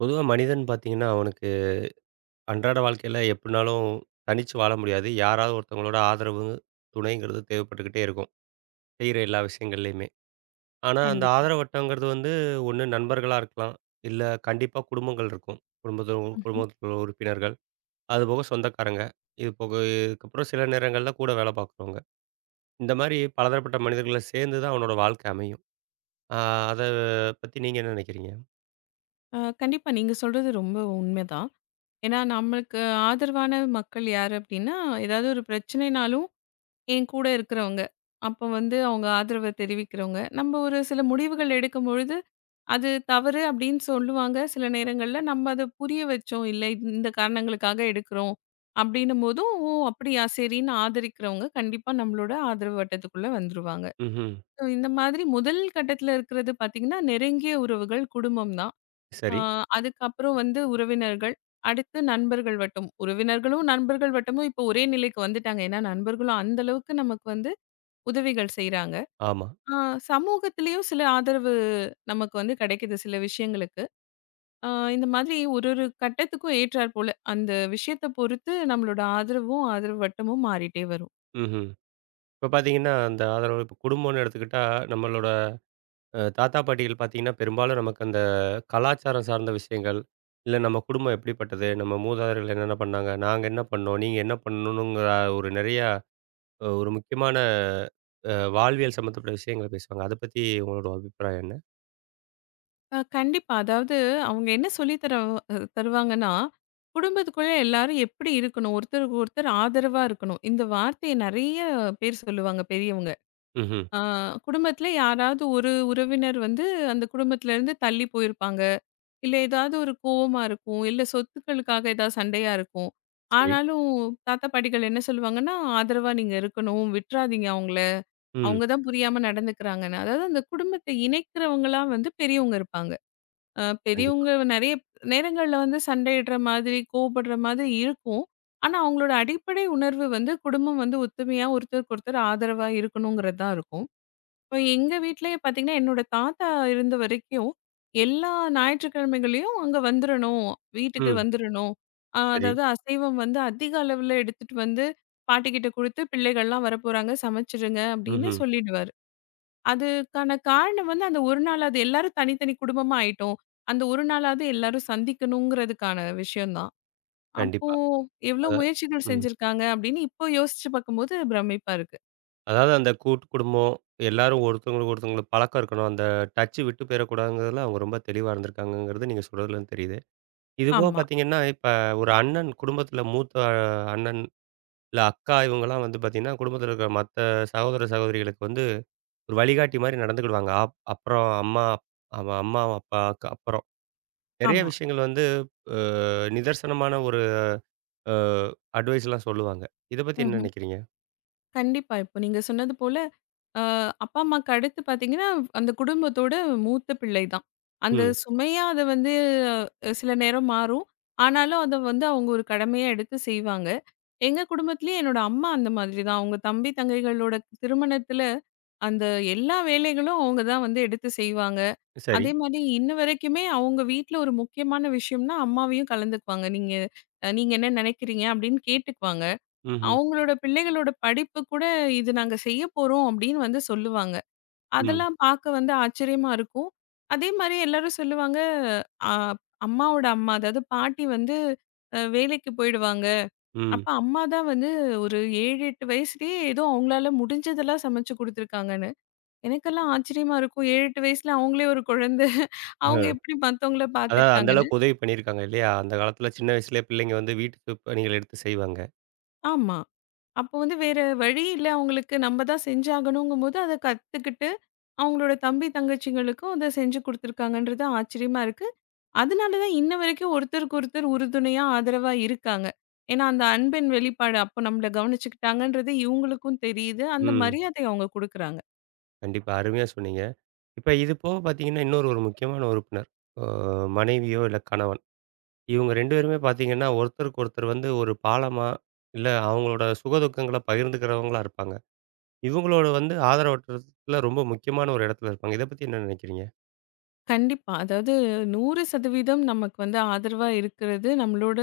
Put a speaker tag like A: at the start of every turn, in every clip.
A: பொதுவா மனிதன் பார்த்தீங்கன்னா, அவனுக்கு அன்றாட வாழ்க்கையில எப்டினாலும் தனிச்சு வாழ முடியாது. யாராவது ஒருத்தவங்களோட ஆதரவு, துணைங்கிறது தேவைப்பட்டுக்கிட்டே இருக்கும். செய்ற எல்லா விஷயங்கள்லயுமே. ஆனா, அந்த
B: கண்டிப்பா.
A: ஆதரவு வட்டம்ங்கிறது வந்து ஒண்ணு நண்பர்களா இருக்கலாம். இல்ல கண்டிப்பா குடும்பங்கள் இருக்கும்.
B: ம்ஹ்ம்.
A: குடும்பத்தில உள்ள உறுப்பினர்கள். அதுபோக சொந்தக்காரங்க. இது போக இதுக்கப்புறம் சில நேரங்கள்ல கூட வேல பார்க்குறவங்க. இந்த மாரி பலதரப்பட்ட மனிதர்கள சேர்ந்து தான் அவனோட வாழ்க்கை அமையும். ஆ அத பத்தி நீங்க என்ன நினைக்கிறீங்க?
B: கண்டிப்பா நீங்க சொல்றது ரொம்ப உண்மைதான். ஏன்னா நம்மளுக்கு ஆதரவான மக்கள் யாரு அப்டின்னா, ஏதாவது ஒரு பிரச்சனைனாலும் என் கூட இருக்கிறவங்க. அப்போ வந்து அவங்க ஆதரவ தெரிவிக்கிறவங்க. நம்ம ஒரு சில முடிவுகள் எடுக்கும்பொழுது, அது தவறு அப்படின்னு சொல்லுவாங்க. சில நேரங்கள்ல நம்ம அத புரிய வச்சோம். இல்ல இந்த காரணங்களுக்காக எடுக்கிறோம் அப்படின்னும் போதும், ஓ! அப்படியா சரின்னு ஆதரிக்கிறவங்க கண்டிப்பா நம்மளோட ஆதரவு வட்டத்துக்குள்ள வந்துருவாங்க.
A: ம்ஹ்ம்.
B: ஸோ இந்த மாதிரி முதல் கட்டத்தில இருக்கிறது பார்த்தீங்கன்னா, நெருங்கிய உறவுகள் குடும்பம் தான். ஆ,
A: சரி.
B: அதுக்கப்புறம் வந்து உறவினர்கள், அடுத்து நண்பர்கள் வட்டம். உறவினர்களும், நண்பர்கள் வட்டமும் இப்போ ஒரே நிலைக்கு வந்துட்டாங்க. ஏன்னா நண்பர்களும் அந்த அளவுக்கு நமக்கு வந்து உதவிகள் செய்றாங்க.
A: ஆமா.
B: ஆ சமூகத்திலயும் சில ஆதரவு நமக்கு வந்து கிடைக்குது சில விஷயங்களுக்கு. ஆ இந்த மாதிரி ஒரு ஒரு கட்டத்துக்கும் ஏற்றார் போல அந்த விஷயத்த பொறுத்து நம்மளோட ஆதரவும், ஆதரவு வட்டமும் மாறிட்டே வரும்.
A: ம்ஹ்ம். இப்ப பார்த்தீங்கன்னா, அந்த ஆதரவு இப்ப குடும்பம்னு எடுத்துக்கிட்டா, நம்மளோட தாத்தா, பாட்டிகள் பார்த்தீங்கன்னா, பெரும்பாலும் நமக்கு அந்த கலாச்சாரம் சார்ந்த விஷயங்கள், இல்ல நம்ம குடும்பம் எப்படிப்பட்டது? நம்ம மூதாதையர்கள் என்னென்ன பண்ணாங்க? நாங்க என்ன பண்ணோம்? நீங்க என்ன பண்ணணுங்கிற ஒரு நிறையா ஒரு முக்கியமான வாழ்வியல் சம்மந்தப்பட்ட விஷயங்கள பேசுவாங்க. அத பத்தி உங்களோட அபிப்பிராயம் என்ன?
B: கண்டிப்பா. அதாவது அவங்க என்ன சொல்லி தர தருவாங்கன்னா, குடும்பத்துக்குள்ள எல்லாரும் எப்படி இருக்கணும்? ஒருத்தருக்கு ஒருத்தர் ஆதரவா இருக்கணும். இந்த வார்த்தைய நெறைய பேர் சொல்லுவாங்க பெரியவங்க.
A: ம்ஹ்ம்.
B: ஆ குடும்பத்தில யாராவது ஒரு உறவினர் வந்து அந்த குடும்பத்திலருந்து தள்ளி போயிருப்பாங்க. இல்ல ஏதாவது ஒரு கோவமா இருக்கும். இல்ல சொத்துக்களுக்காக ஏதாவது சண்டையா இருக்கும்.
A: சரி.
B: ஆனாலும் தாத்தா, பாட்டிகள் என்ன சொல்லுவாங்கன்னா, ஆதரவா நீங்க இருக்கணும். விட்றாதீங்க அவங்கள.
A: ம்.
B: அவங்க தான் புரியாம நடந்துக்கிறாங்கன்னு. அதாவது அந்த குடும்பத்த இணைக்கிறவங்களா வந்து பெரியவங்க இருப்பாங்க.
A: கண்டிப்பா.
B: பெரியவங்க நெறைய நேரங்கள்ல வந்து சண்டையிடுற மாதிரி, கோவப்படுற மாதிரி இருக்கும். ஆனா, அவங்களோட அடிப்படை உணர்வு வந்து குடும்பம் வந்து ஒத்துமையா ஒருத்தருக்கு ஒருத்தர் ஆதரவா இருக்கணுங்கிறது தான் இருக்கும். இப்ப எங்க வீட்லயே பார்த்தீங்கன்னா, என்னோட தாத்தா இருந்த வரைக்கும் எல்லா ஞாயிற்றுக்கிழமைகளையும் அங்க வந்துரணும், வீட்டுக்கு
A: ம்.
B: வந்துரணும்.
A: சரி.
B: அதாவது அசைவம் வந்து அதிக அளவுல எடுத்துட்டு வந்து பாட்டிகிட்ட குடுத்து, பிள்ளைகள்லாம் வரப்போறாங்க சமைச்சுருங்க அப்படின்னு
A: ம்ஹ்ம்.
B: சொல்லிடுவாரு. அதுக்கான காரணம் வந்து அந்த ஒரு நாளாவது எல்லாரும் தனித்தனி குடும்பமா ஆயிட்டோம். அந்த ஒரு நாளாவது எல்லாரும் சந்திக்கணுங்கிறதுக்கான விஷயம் தான். அப்போ
A: கண்டிப்பா.
B: எவ்ளோ
A: அத
B: முயற்சிகள்
A: ம்.
B: செஞ்சிருக்காங்க அப்படின்னு இப்போ யோசிச்சு பார்க்கும்போது பிரமிப்பா இருக்கு.
A: அதாவது அந்த கூட்டு குடும்பம், எல்லாரும் ஒருத்தவங்களுக்கு ஒருத்தவங்களுக்கு பழக்கம் இருக்கணும். அந்த டச்சு விட்டு போயிறக்கூடாதுங்கிறதுல அவங்க ரொம்ப தெளிவா இருந்திருக்காங்கங்கிறது நீங்க சொல்றதுலருந்து தெரியுது. இதுபோக
B: ஆமா,
A: பார்த்தீங்கன்னா, இப்ப ஒரு அண்ணன் குடும்பத்தில மூத்த அண்ணன், இல்ல அக்கா இவங்கலாம் வந்து பார்த்தீங்கன்னா, குடும்பத்தில இருக்கிற மத்த சகோதர, சகோதரிகளுக்கு வந்து ஒரு வழிகாட்டி மாரி நடந்துக்கிடுவாங்க. அப்புறம் அம்மா அம்மா, அப்பாவுக்கு அப்புறம். நெறைய
B: ஆமா.
A: விஷயங்கள் வந்து அ நிதர்சனமான ஒரு அ அட்வைஸ்லாம் சொல்லுவாங்க. இத பத்தி என்ன
B: ம்ஹ்ம்.
A: நெனைக்கிறீங்க?
B: கண்டிப்பா. இப்போ நீங்க சொன்னது போல அ அப்பா, அம்மாக்கு அடுத்து பார்த்தீங்கன்னா, அந்த குடும்பத்தோட மூத்த பிள்ளை தான். அந்த
A: ம்.
B: சுமையா அது வந்து சில நேரம் மாறும். ஆனாலும் அத வந்து அவங்க ஒரு கடமையா எடுத்து செய்வாங்க. எங்க குடும்பத்திலயும் என்னோட அம்மா அந்த மாதிரி தான். அவங்க தம்பி, தங்கைகளோட திருமணத்தில அந்த எல்லா வேலைகளும் அவங்க தான் வந்து எடுத்து செய்வாங்க.
A: சரி.
B: அதே மாரி இன்ன வரைக்குமே அவங்க வீட்ல ஒரு முக்கியமான விஷயம்னா, அம்மாவையும் கலந்துக்குவாங்க. "நீங்க நீங்க என்ன நினைக்கிறீங்க?" அப்படின்னு கேட்டுக்குவாங்க.
A: ம்ஹ்ம்.
B: அவங்களோட பிள்ளைகளோட படிப்பு கூட, இது நாங்க செய்ய போறோம் அப்படின்னு வந்து சொல்லுவாங்க.
A: ம்.
B: அதெல்லாம் பார்க்க வந்து ஆச்சரியமா இருக்கும். அதே மாரி எல்லாரும் சொல்லுவாங்க, அ அம்மாவோட அம்மா, அதாவது பாட்டி வந்து வேலைக்கு போயிடுவாங்க.
A: ம்.
B: அப்ப அம்மா தான் வந்து ஒரு 7, 8 வயசுலயே ஏதோ அவங்களால முடிஞ்சதெல்லாம் சமைச்சு குடுத்துருக்காங்கன்னு. எனக்கெல்லாம் ஆச்சரியமா இருக்கும். 7, 8 வயசுல அவங்களே ஒரு குழந்தை. அவங்க
A: அ.
B: எப்படி மத்தவங்கள
A: அதாவது அந்த
B: பார்த்துக்கிட்டாங்கன்னு.
A: அளவுக்கு உதவி பண்ணியிருக்காங்க இல்லையா? அந்த காலத்துல சின்ன வயசுலயே பிள்ளைங்க வந்து வீட்டு பணிகள் எடுத்து செய்வாங்க.
B: ஆமா. அப்போ வந்து வேற வழி இல்ல அவங்களுக்கு. நம்ம தான் செஞ்சாகணுங்கும்போது, அத கத்துக்கிட்டு அவங்களோட தம்பி, தங்கச்சிங்களுக்கும் அத செஞ்சு குடுத்துருக்காங்கன்றது ஆச்சரியமா இருக்கு. அதனால தான் இன்ன வரைக்கும் ஒருத்தருக்கு ஒருத்தர் உறுதுணையா, ஆதரவா இருக்காங்க. ஏன்னா, அந்த அன்பின் வெளிப்பாடு அப்ப நம்மள கவனிச்சுக்கிட்டாங்கன்றது இவங்களுக்கும் தெரியுது. அந்த
A: ம்.
B: மரியாதைய அவங்க குடுக்குறாங்க.
A: கண்டிப்பா. அருமையா சொன்னீங்க. இப்ப இது போக பாத்தீங்கன்னா, இன்னொரு ஒரு முக்கியமான உறுப்பினர். அ மனைவியோ இல்ல கணவன். இவங்க 2 பேருமே பாத்தீங்கன்னா, ஒருத்தருக்கு ஒருத்தர் வந்து ஒரு பாலமா, இல்ல அவங்களோட சுகதுக்கங்கள பகிர்ந்துக்கிறவங்களா இருப்பாங்க. இவங்களோட வந்து ஆதரவற்றத்துல ரொம்ப முக்கியமான ஒரு இடத்துல இருப்பாங்க. இத பத்தி என்ன நினைக்கிறீங்க?
B: கண்டிப்பா. அதாவது 100% நமக்கு வந்து ஆதரவா இருக்கிறது நம்மளோட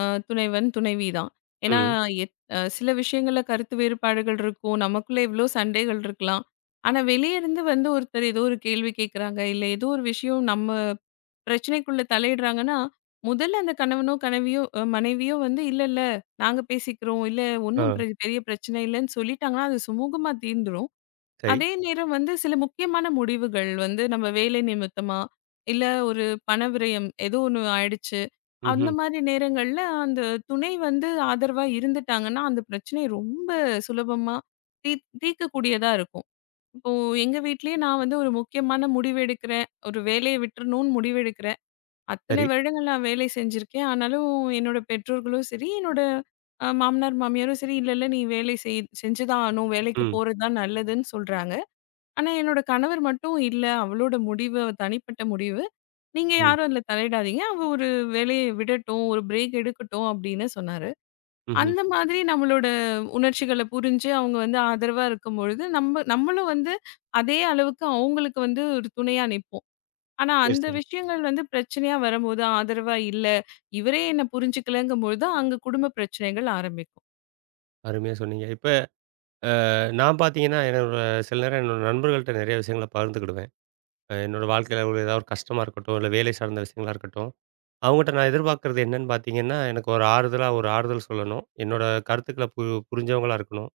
B: அ துணைவன், துணைவி தான். ஏன்னா
A: ம்.
B: எத் அ சில விஷயங்கள்ல கருத்து வேறுபாடுகள் இருக்கும். நமக்குள்ள இவ்ளோ சண்டைகள் இருக்கலாம். ஆனா வெளிய இருந்து வந்து ஒருத்தர் ஏதோ ஒரு கேள்வி கேட்குறாங்க, இல்ல ஏதோ ஒரு விஷயம் நம்ம பிரச்சனைக்குள்ள தலையிடுறாங்கன்னா, முதல்ல அந்த கணவனோ, கனவியோ அ மனைவியோ வந்து இல்ல, இல்ல நாங்க பேசிக்கிறோம். இல்ல
A: ஆ.
B: ஒண்ணும் பெரிய பிரச்சனை இல்லன்னு சொல்லிட்டாங்கன்னா, அது சுமூகமா தீர்ந்துரும்.
A: சரி.
B: அதே நேரம் வந்து சில முக்கியமான முடிவுகள் வந்து நம்ம வேலை நிமித்தமா, இல்ல ஒரு பண விரயம் ஏதோ ஒண்ணு ஆயிடுச்சு. அந்த
A: ம்ஹ்ம்.
B: மாரி நேரங்கள்ல அந்த துணை வந்து ஆதரவா இருந்துட்டாங்கன்னா, அந்த பிரச்சனைய ரொம்ப சுலபமா தீர்க்கக்கூடியதா இருக்கும். இப்போ எங்க வீட்லயே நான் வந்து ஒரு முக்கியமான முடிவு எடுக்கிறேன். ஒரு வேலைய விட்டுறணும்னு முடிவு எடுக்கிறேன். அத்தனை
A: சரி.
B: வருடங்கள் நான் வேலை செஞ்சிருக்கேன். ஆனாலும் என்னோட பெற்றோர்களும் சரி, என்னோட மாமனார், மாமியாரும் சரி, "இல்ல, இல்ல நீ வேலை செய் செஞ்சு தான் ஆகணும். வேலைக்கு
A: ம்.
B: போறது தான் நல்லதுன்னு" சொல்றாங்க. ஆனா, என்னோட கணவர் மட்டும் இல்ல. அவளோட முடிவு, அவ தனிப்பட்ட முடிவு. நீங்க
A: ம்.
B: யாரும் அதில தலையிடாதீங்க. அவ ஒரு வேலைய விடட்டும், ஒரு பிரேக் எடுக்கட்டும் அப்படின்னு சொன்னாரு.
A: ம்ஹ்ம்.
B: அந்த மாதிரி நம்மளோட உணர்ச்சிகள புரிஞ்சு அவங்க வந்து ஆதரவா இருக்கும்பொழுது, நம்மளும் வந்து அதே அளவுக்கு அவங்களுக்கு வந்து ஒரு துணையா நிப்போம். ஆனா,
A: சரி,
B: அந்த
A: சரி.
B: விஷயங்கள் வந்து பிரச்சனையா வரும்போது, ஆதரவா இல்ல, இவரே என்ன புரிஞ்சுக்கலங்கும்பொழுது, அங்க குடும்ப பிரச்சனைகள் ஆரம்பிக்கும்.
A: அருமையா சொன்னீங்க. இப்ப நான் பார்த்தீங்கன்னா, என்னோட சில நேரம் என்னோட நண்பர்கள்ட்ட நெறைய விஷயங்கள பகிர்ந்துக்கிடுவேன். அ என்னோட வாழ்க்கையில உள்ள ஏதாவது ஒரு கஷ்டமா இருக்கட்டும், இல்ல வேலை சார்ந்த விஷயங்களா இருக்கட்டும். அவங்கட்ட நான் எதிர்பார்க்கிறது என்னன்னு பார்த்தீங்கன்னா, எனக்கு ஒரு ஆறுதலா ஒரு ஆறுதல் சொல்லணும். என்னோட கருத்துக்கள புரிஞ்சவங்களா இருக்கணும்.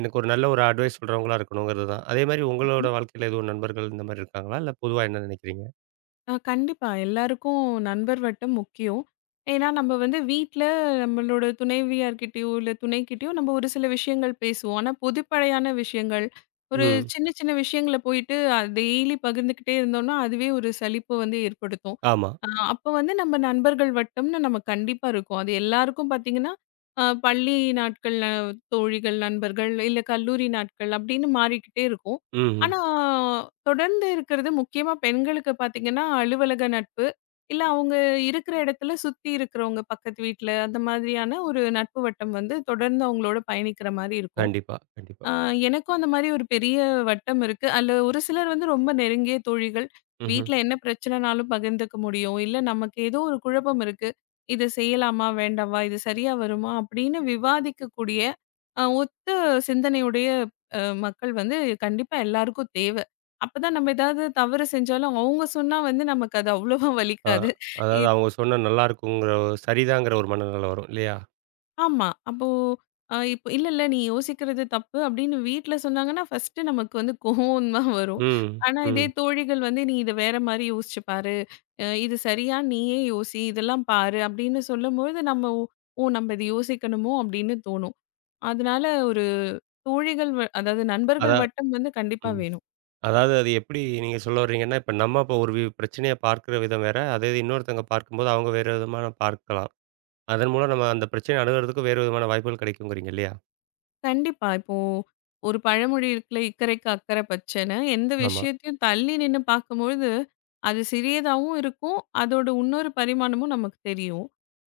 A: எனக்கு ஒரு நல்ல ஒரு அட்வைஸ் சொல்றவங்களா இருக்கணுங்கிறது தான். அதே மாரி உங்களோட வாழ்க்கையில எதுவும் நண்பர்கள் இந்த மாரி இருக்காங்களா? இல்ல பொதுவா என்ன நெனைக்கிறீங்க?
B: கண்டிப்பா. எல்லாருக்கும் நண்பர் வட்டம் முக்கியம். ஏன்னா, நம்ம வந்து வீட்ல நம்மளோட துணைவியார்கிட்டயோ, இல்ல துணைக்கிட்டயோ நம்ம ஒரு சில விஷயங்கள் பேசுவோம். ஆனா, பொதுப்படையான விஷயங்கள், ஒரு
A: ம்.
B: சின்ன சின்ன விஷயங்கள போயிட்டு அது டெய்லி பகிர்ந்துக்கிட்டே இருந்தோம்னா, அதுவே ஒரு சலிப்பு வந்து ஏற்படுத்தும்.
A: ஆமா.
B: அப்போ வந்து நம்ம நண்பர்கள் வட்டம்னு நம்ம கண்டிப்பா இருக்கும். அது எல்லாருக்கும் பார்த்தீங்கன்னா, பள்ளி நாட்கள்ல தோழிகள், நண்பர்கள், இல்ல கல்லூரி நாட்கள் அப்படின்னு மாறிக்கிட்டே இருக்கும்.
A: ம்ஹ்ம்.
B: ஆனா, தொடர்ந்து இருக்கிறது முக்கியமா பெண்களுக்கு பார்த்தீங்கன்னா, அலுவலக நட்பு. இல்ல அவங்க இருக்கிற இடத்துல சுத்தி இருக்கிறவங்க பக்கத்து வீட்ல, அந்த மாதிரியான ஒரு நட்பு வட்டம் வந்து தொடர்ந்து அவங்களோட பயணிக்கிற மாரி இருக்கும்.
A: கண்டிப்பா, கண்டிப்பா.
B: ஆ, எனக்கும் அந்த மாரி ஒரு பெரிய வட்டம் இருக்கு. அதுல ஒரு சிலர் வந்து ரொம்ப நெருங்கிய தோழிகள்.
A: ம்ஹ்ம்.
B: வீட்ல என்ன பிரச்சனைனாலும் பகிர்ந்துக்க முடியும். இல்ல நமக்கு ஏதோ ஒரு குழப்பம் இருக்கு. "இது செய்யலாமா? வேண்டாவா? இது சரியா வருமா?" அப்படின்னு விவாதிக்கக்கூடிய ஒத்த சிந்தனையுடைய மக்கள் வந்து கண்டிப்பா எல்லாருக்கும் தேவை. அப்பதான் நம்ம ஏதாவது தவறு செஞ்சாலும் அவங்க சொன்னா வந்து நமக்கு அது அவ்வளவா
A: ஆ
B: வலிக்காது.
A: அதாவது அவங்க சொன்னா நல்லாருக்குங்கிற சரிதாங்கிற ஒரு மனநிலை வரும் இல்லையா?
B: ஆமா. அப்போ இப்போ "இல்ல, இல்ல நீ யோசிக்கிறது தப்பு" அப்படின்னு வீட்ல சொன்னாங்கன்னா, ஃபர்ஸ்ட்டு நமக்கு வந்து கோவம் தான் வரும்.
A: ம்,
B: ஆனா இதே
A: ம்.
B: தோழிகள் வந்து, "நீ இத வேற மாரி யோசிச்சு பாரு. இது சரியா நீயே யோசி. இதெல்லாம் பாரு" அப்படின்னு சொல்லும்பொழுது நம்ம, "ஓ! ஓ, நம்ம இது யோசிக்கணுமோ!" அப்படின்னு தோணும். அதனால ஒரு தோழிகள் வ அதாவது
A: அதா
B: நண்பர்கள் வட்டம் வந்து கண்டிப்பா
A: ம்.
B: வேணும்.
A: அதாவது அது எப்படி நீங்க சொல்ல வர்றீங்கன்னா, இப்ப நம்ம இப்ப ஒரு பிரச்சனைய பார்க்கிற விதம் வேற. அதே இது இன்னொருத்தவங்க பார்க்கும்போது, அவங்க வேற விதமான பார்க்கலாம். அதன் மூலம் நம்ம அந்த பிரச்சனைய அணுகுறதுக்கு வேறு விதமான வாய்ப்புகள் கிடைக்குங்கிறீங்க இல்லையா?
B: கண்டிப்பா. இப்போ ஒரு பழமொழி இருக்குல்ல, "இக்கரைக்கு அக்கரை பச்சைன்னு" எந்த
A: ஆமா.
B: விஷயத்தையும் தள்ளி நின்னு பார்க்கும்பொழுது, அது சிறியதாவும் இருக்கும். அதோட இன்னொரு பரிமாணமும் நமக்கு தெரியும்.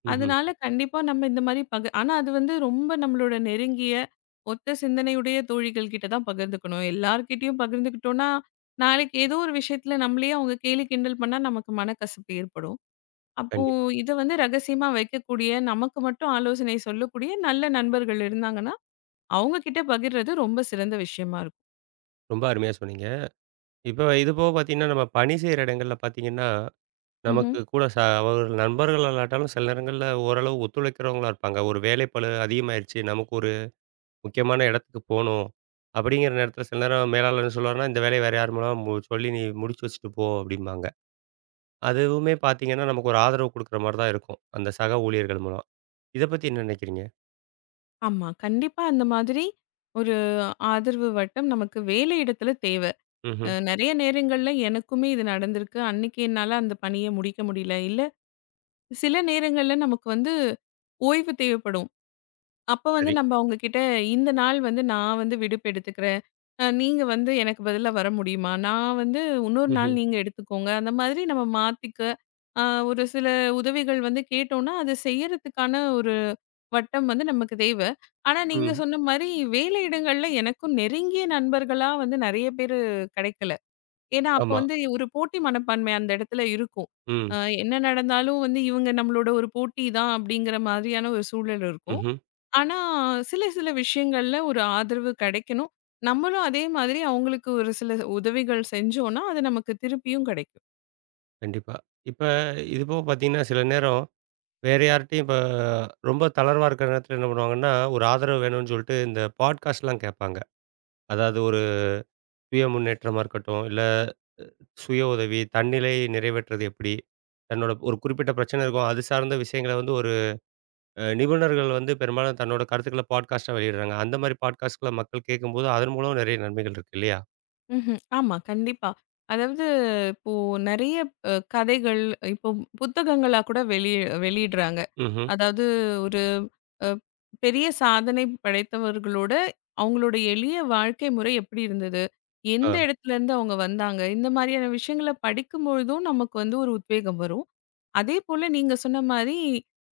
A: ம்ஹ்ம்.
B: அதனால கண்டிப்பா நம்ம இந்த மாரி ஆனா அது வந்து ரொம்ப நம்மளோட நெருங்கிய, ஒத்த சிந்தனையுடைய தோழிகள் கிட்ட தான் பகிர்ந்துக்கணும். எல்லார்கிட்டயும் பகிர்ந்துக்கிட்டோம்னா, நாளைக்கு ஏதோ ஒரு விஷயத்துல நம்மளையே அவங்க கேலி கிண்டல் பண்ணா நமக்கு மனக்கசப்பு ஏற்படும். அப்போ
A: கண்டிப்பா.
B: இத வந்து ரகசியமா வைக்கக்கூடிய, நமக்கு மட்டும் ஆலோசனை சொல்லக்கூடிய நல்ல நண்பர்கள் இருந்தாங்கன்னா அவங்க கிட்ட பகிர்றது ரொம்ப சிறந்த விஷயமா இருக்கும்.
A: ரொம்ப அருமையா சொன்னீங்க. இப்ப இது போக பார்த்தீங்கன்னா, நம்ம பணி செய்ற இடங்கள்ல பார்த்தீங்கன்னா,
B: ம்ஹ்ம்.
A: நமக்கு கூட அவர்கள் நண்பர்கள் இல்லாட்டாலும் சில நேரங்கள்ல ஓரளவு ஒத்துழைக்கிறவங்களா இருப்பாங்க. ஒரு வேலைப்பளு அதிகமாயிருச்சு. நமக்கு ஒரு முக்கியமான இடத்துக்கு போணும். அப்படிங்கிற நேரத்தில சில நேரம் மேலாளர் என்ன சொல்லுவாருன்னா, "இந்த வேலைய வேற யார் மூலமா சொல்லி நீ முடிச்சு வச்சுட்டு போ" அப்படிம்பாங்க. அதுவுமே பார்த்தீங்கன்னா, நமக்கு ஒரு ஆதரவு குடுக்குற மாரி தான் இருக்கும். அந்த சக ஊழியர்கள் மூலம். இத பத்தி என்ன நினைக்கிறீங்க?
B: ஆமா. கண்டிப்பா அந்த மாதிரி ஒரு ஆதரவு வட்டம் நமக்கு வேலை இடத்துல தேவ.
A: ம்ஹ்ம்.
B: நெறைய நேரங்கள்ல எனக்குமே இது நடந்திருக்கு. அன்னைக்கு என்னால அந்த பணிய முடிக்க முடியல. இல்ல சில நேரங்கள்ல நமக்கு வந்து ஓய்வு தேவைப்படும். அப்ப வந்து
A: சரி.
B: நம்ம அவங்க கிட்ட இந்த நாள் வந்து நான் வந்து விடுப்பு எடுத்துக்கிறேன். நீங்க வந்து எனக்கு பதிலா வர முடியுமா? நான் வந்து இன்னொரு நாள்
A: ம்ஹ்ம்.
B: நீங்க எடுத்துக்கோங்க. அந்த மாதிரி நம்ம மாத்திக்க அ ஒரு சில உதவிகள் வந்து கேட்டோம்னா, அது செய்யறதுக்கான ஒரு வட்டம் வந்து நமக்கு தேவ. ஆனா நீங்க
A: ம்.
B: சொன்ன மாரி வேலை இடங்கள்ல எனக்கும் நெருங்கிய நண்பர்களா வந்து நெறைய பேரு கெடைக்கல. ஏன்னா அப்ப
A: ஆமா.
B: வந்து ஒரு போட்டி மனப்பான்மை அந்த இடத்துல இருக்கும்.
A: ம்.
B: அ என்ன நடந்தாலும் வந்து இவங்க நம்மளோட ஒரு போட்டி தான் அப்படிங்கிற மாதிரியான ஒரு சூழல் இருக்கும்.
A: ம்ஹ்ம்.
B: ஆனா, சில சில விஷயங்கள்ல ஒரு ஆதரவு கிடைக்கணும். நம்மளும் அதே மாதிரி அவங்களுக்கு ஒரு சில உதவிகள் செஞ்சோம்னா, அது நமக்கு திருப்பியும் கிடைக்கும்.
A: கண்டிப்பா. இப்ப இது போக பார்த்தீங்கன்னா, சில நேரம் வேற யார்ட்டயும் இப்ப ரொம்ப தளர்வா இருக்கிற நேரத்தில என்ன பண்ணுவாங்கன்னா, ஒரு ஆதரவு வேணும்னு சொல்லிட்டு இந்த பாட்காஸ்ட்லாம் கேட்பாங்க. அதாவது ஒரு சுய முன்னேற்றமா இருக்கட்டும், இல்ல சுய உதவி, தன்னிலை நிறைவேற்றுறது எப்படி? தன்னோட ஒரு குறிப்பிட்ட பிரச்சனை இருக்கும். அது சார்ந்த விஷயங்கள வந்து ஒரு நிபுணர்கள் வந்து பெரும்பாலும் தன்னோட கருத்துக்கள பாட்காஸ்ட்டா வெளியிடுறாங்க. அந்த மாரி பாட்காஸ்ட்கள மக்கள் கேட்கும்போது, அதன் மூலம் நெறைய நன்மைகள் இருக்கு இல்லையா?
B: ம்ஹ்ம். ஆமா, கண்டிப்பா. அதாவது இப்போ நெறைய கதைகள் இப்போ புத்தகங்களா கூட வெளியிடுறாங்க.
A: ம்ஹ்ம்.
B: அதாவது ஒரு அ பெரிய சாதனை படைத்தவர்களோட, அவங்களோட எளிய வாழ்க்கை முறை எப்படி இருந்தது? எந்த
A: ஆ.
B: இடத்துலருந்து அவங்க வந்தாங்க? இந்த மாரியான விஷயங்கள படிக்கும்பொழுதும் நமக்கு வந்து ஒரு உத்வேகம் வரும். அதேபோல நீங்க சொன்ன மாரி,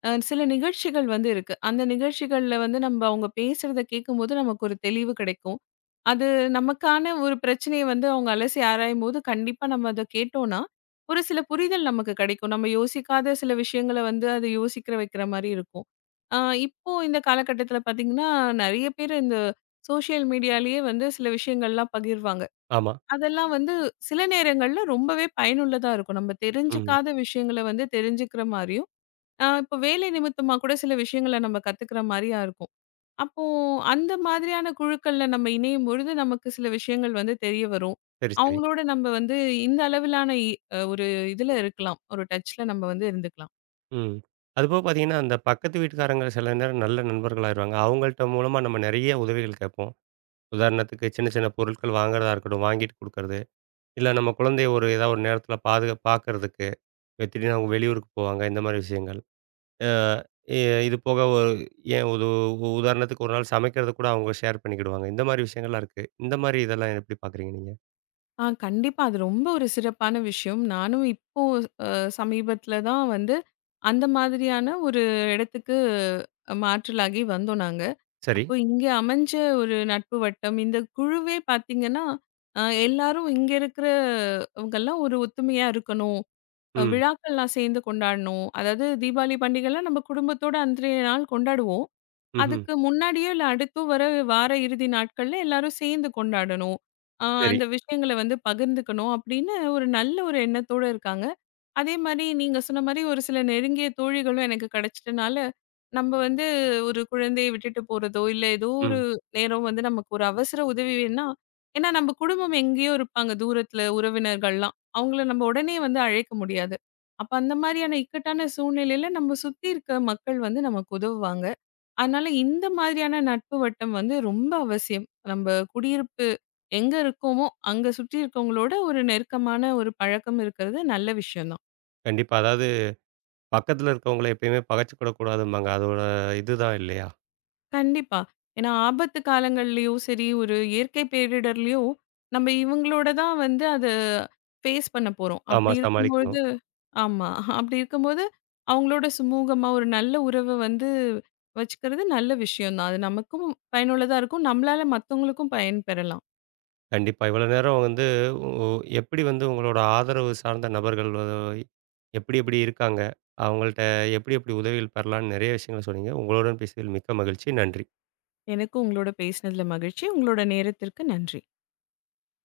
B: சில நிகழ்ச்சிகள் வந்து இருக்கு. அந்த நிகழ்ச்சிகள்ல வந்து நம்ப அவங்க பேசுறத கேட்கும்போது நமக்கு ஒரு தெளிவு கிடைக்கும். அது நமக்கான ஒரு பிரச்சனைய வந்து அவங்க அலசி ஆராயும்போது, கண்டிப்பா நம்ம அத கேட்டோம்னா, ஒரு சில புரிதல் நமக்கு கிடைக்கும். நம்ம யோசிக்காத சில விஷயங்கள வந்து, அது யோசிக்கிற வைக்கிற மாரி இருக்கும். ஆ இப்போ இந்த காலகட்டத்தில பார்த்தீங்கன்னா, நெறைய பேரு இந்த சோஷியல் மீடியாலயே வந்து சில விஷயங்கள்லாம் பகிர்வாங்க.
A: ஆமா.
B: அதெல்லாம் வந்து சில நேரங்கள்ல ரொம்பவே பயனுள்ளதா இருக்கும். நம்ம
A: ம்.
B: தெரிஞ்சுக்காத விஷயங்கள வந்து தெரிஞ்சுக்கிற மாரியும், இப்போ வேலை நிமித்தமா கூட சில விஷயங்கள நம்ம கத்துக்கிற மாரியா இருக்கும். அப்போ அந்த மாதிரியான குழுக்கள்ல நம்ம இணையும் பொழுது, நமக்கு சில விஷயங்கள் வந்து தெரிய வரும்.
A: சரி, சரி.
B: அவங்களோட நம்ம வந்து இந்த அளவிலான இ ஒரு இதுல இருக்கலாம். ஒரு டச்ல நம்ம வந்து இருந்துக்கலாம்.
A: ம். அதுபோக பார்த்தீங்கன்னா, அந்த பக்கத்து வீட்டுக்காரங்க சில நேரம் நல்ல நண்பர்களாயிருவாங்க. அவங்கள்ட்ட மூலமா நம்ம நெறைய உதவிகள் கேட்போம். உதாரணத்துக்கு சின்ன, சின்ன பொருட்கள் வாங்குறதா இருக்கட்டும், வாங்கிட்டு குடுக்கறது. இல்ல நம்ம குழந்தைய ஒரு ஏதாவது ஒரு நேரத்தில பார்க்கறதுக்கு. திடீர்னு அவங்க வெளியூருக்கு போவாங்க. இந்த மாரி விஷயங்கள். அ இ இது போக ஒரு ஏன் ஒரு உ- உதாரணத்துக்கு ஒரு நாள் சமைக்கிறத கூட அவங்க ஷேர் பண்ணிக்கிடுவாங்க. இந்த மாரி விஷயங்கள்லாம் இருக்கு. இந்த மாரி இதெல்லாம் எப்படி பார்க்குறீங்க நீங்க?
B: கண்டிப்பா. அது ரொம்ப ஒரு சிறப்பான விஷயம். நானும் இப்போ அ சமீபத்தில தான் வந்து அந்த மாதிரியான ஒரு இடத்துக்கு மாற்றலாகி வந்தோம் நாங்க.
A: சரி.
B: அப்போ இங்க அமைஞ்ச ஒரு நட்பு வட்டம், இந்த குழுவே பார்த்தீங்கன்னா, அ எல்லாரும் இங்க இருக்கிறவங்கலாம் ஒரு ஒத்துமையா இருக்கணும்.
A: ம்.
B: விழாக்கள்லாம் சேர்ந்து கொண்டாடணும். அதாவது தீபாவளி பண்டிகைலாம் நம்ம குடும்பத்தோட அன்றைய நாள் கொண்டாடுவோம்.
A: ம்ஹ்ம்.
B: அதுக்கு முன்னாடியோ இல்ல அடுத்து வர வார இறுதி நாட்கள்ல எல்லாரும் சேர்ந்து கொண்டாடணும்.
A: சரி.
B: அந்த விஷயங்கள வந்து பகிர்ந்துக்கணும் அப்படின்னு ஒரு நல்ல ஒரு எண்ணத்தோட இருக்காங்க. அதே மாரி நீங்க சொன்ன மாரி ஒரு சில நெருங்கிய தோழிகளும் எனக்கு கிடைச்சிட்டனால, நம்ம வந்து ஒரு குழந்தையை விட்டுட்டு போறதோ, இல்ல ஏதோ ஒரு
A: ம்.
B: நேரம் வந்து நமக்கு ஒரு அவசர உதவி வேணும்னா, ஏன்னா நம்ம குடும்பம் எங்கேயோ இருப்பாங்க தூரத்துல உறவினர்கள்லாம். அவங்கள நம்ம உடனே வந்து அழைக்க முடியாது. அப்ப அந்த மாரியான இக்கட்டான சூழ்நிலையில நம்ம சுத்தி இருக்க மக்கள் வந்து நமக்கு உதவுவாங்க. அதனால இந்த மாதிரியான நட்பு வட்டம் வந்து ரொம்ப அவசியம். நம்ப குடியிருப்பு எங்க இருக்கோமோ, அங்க சுற்றி இருக்கவங்களோட ஒரு நெருக்கமான ஒரு பழக்கம் இருக்கிறது நல்ல விஷயம் தான்.
A: கண்டிப்பா. அதாவது பக்கத்துல இருக்கவங்கள எப்பயுமே பகச்சுக்கிடக்கூடாதும்பாங்க. அதோட இதுதான் இல்லையா?
B: கண்டிப்பா. ஏன்னா ஆபத்து காலங்கள்லயோ சரி, ஒரு இயற்கை பேரிடர்லயோ நம்ம இவங்களோட தான் வந்து அத ஃபேஸ் பண்ண போறோம்.
A: ஆமா
B: அப்படி
A: சமாளிக்கணும்.
B: இருக்கும்பொழுது ஆமா. அப்படி இருக்கும்போது அவங்களோட சுமூகமா ஒரு நல்ல உறவு வந்து வச்சுக்கிறது நல்ல விஷயம் தான். அது நமக்கும் பயனுள்ளதா இருக்கும். நம்மளால மத்தவங்களுக்கும் பயன் பெறலாம்.
A: கண்டிப்பா. இவ்வளோ நேரம் வந்து உ எப்படி வந்து உங்களோட ஆதரவு சார்ந்த நபர்கள் எப்படி எப்படி இருக்காங்க? அவங்கள்ட்ட எப்படி எப்படி உதவிகள் பெறலாம்ன்னு நெறைய விஷயங்கள சொன்னீங்க. உங்களுடன் பேசியதில் மிக்க மகிழ்ச்சி. நன்றி.
B: எனக்கும் உங்களோட பேசினதுல மகிழ்ச்சி. உங்களோட நேரத்திற்கு நன்றி.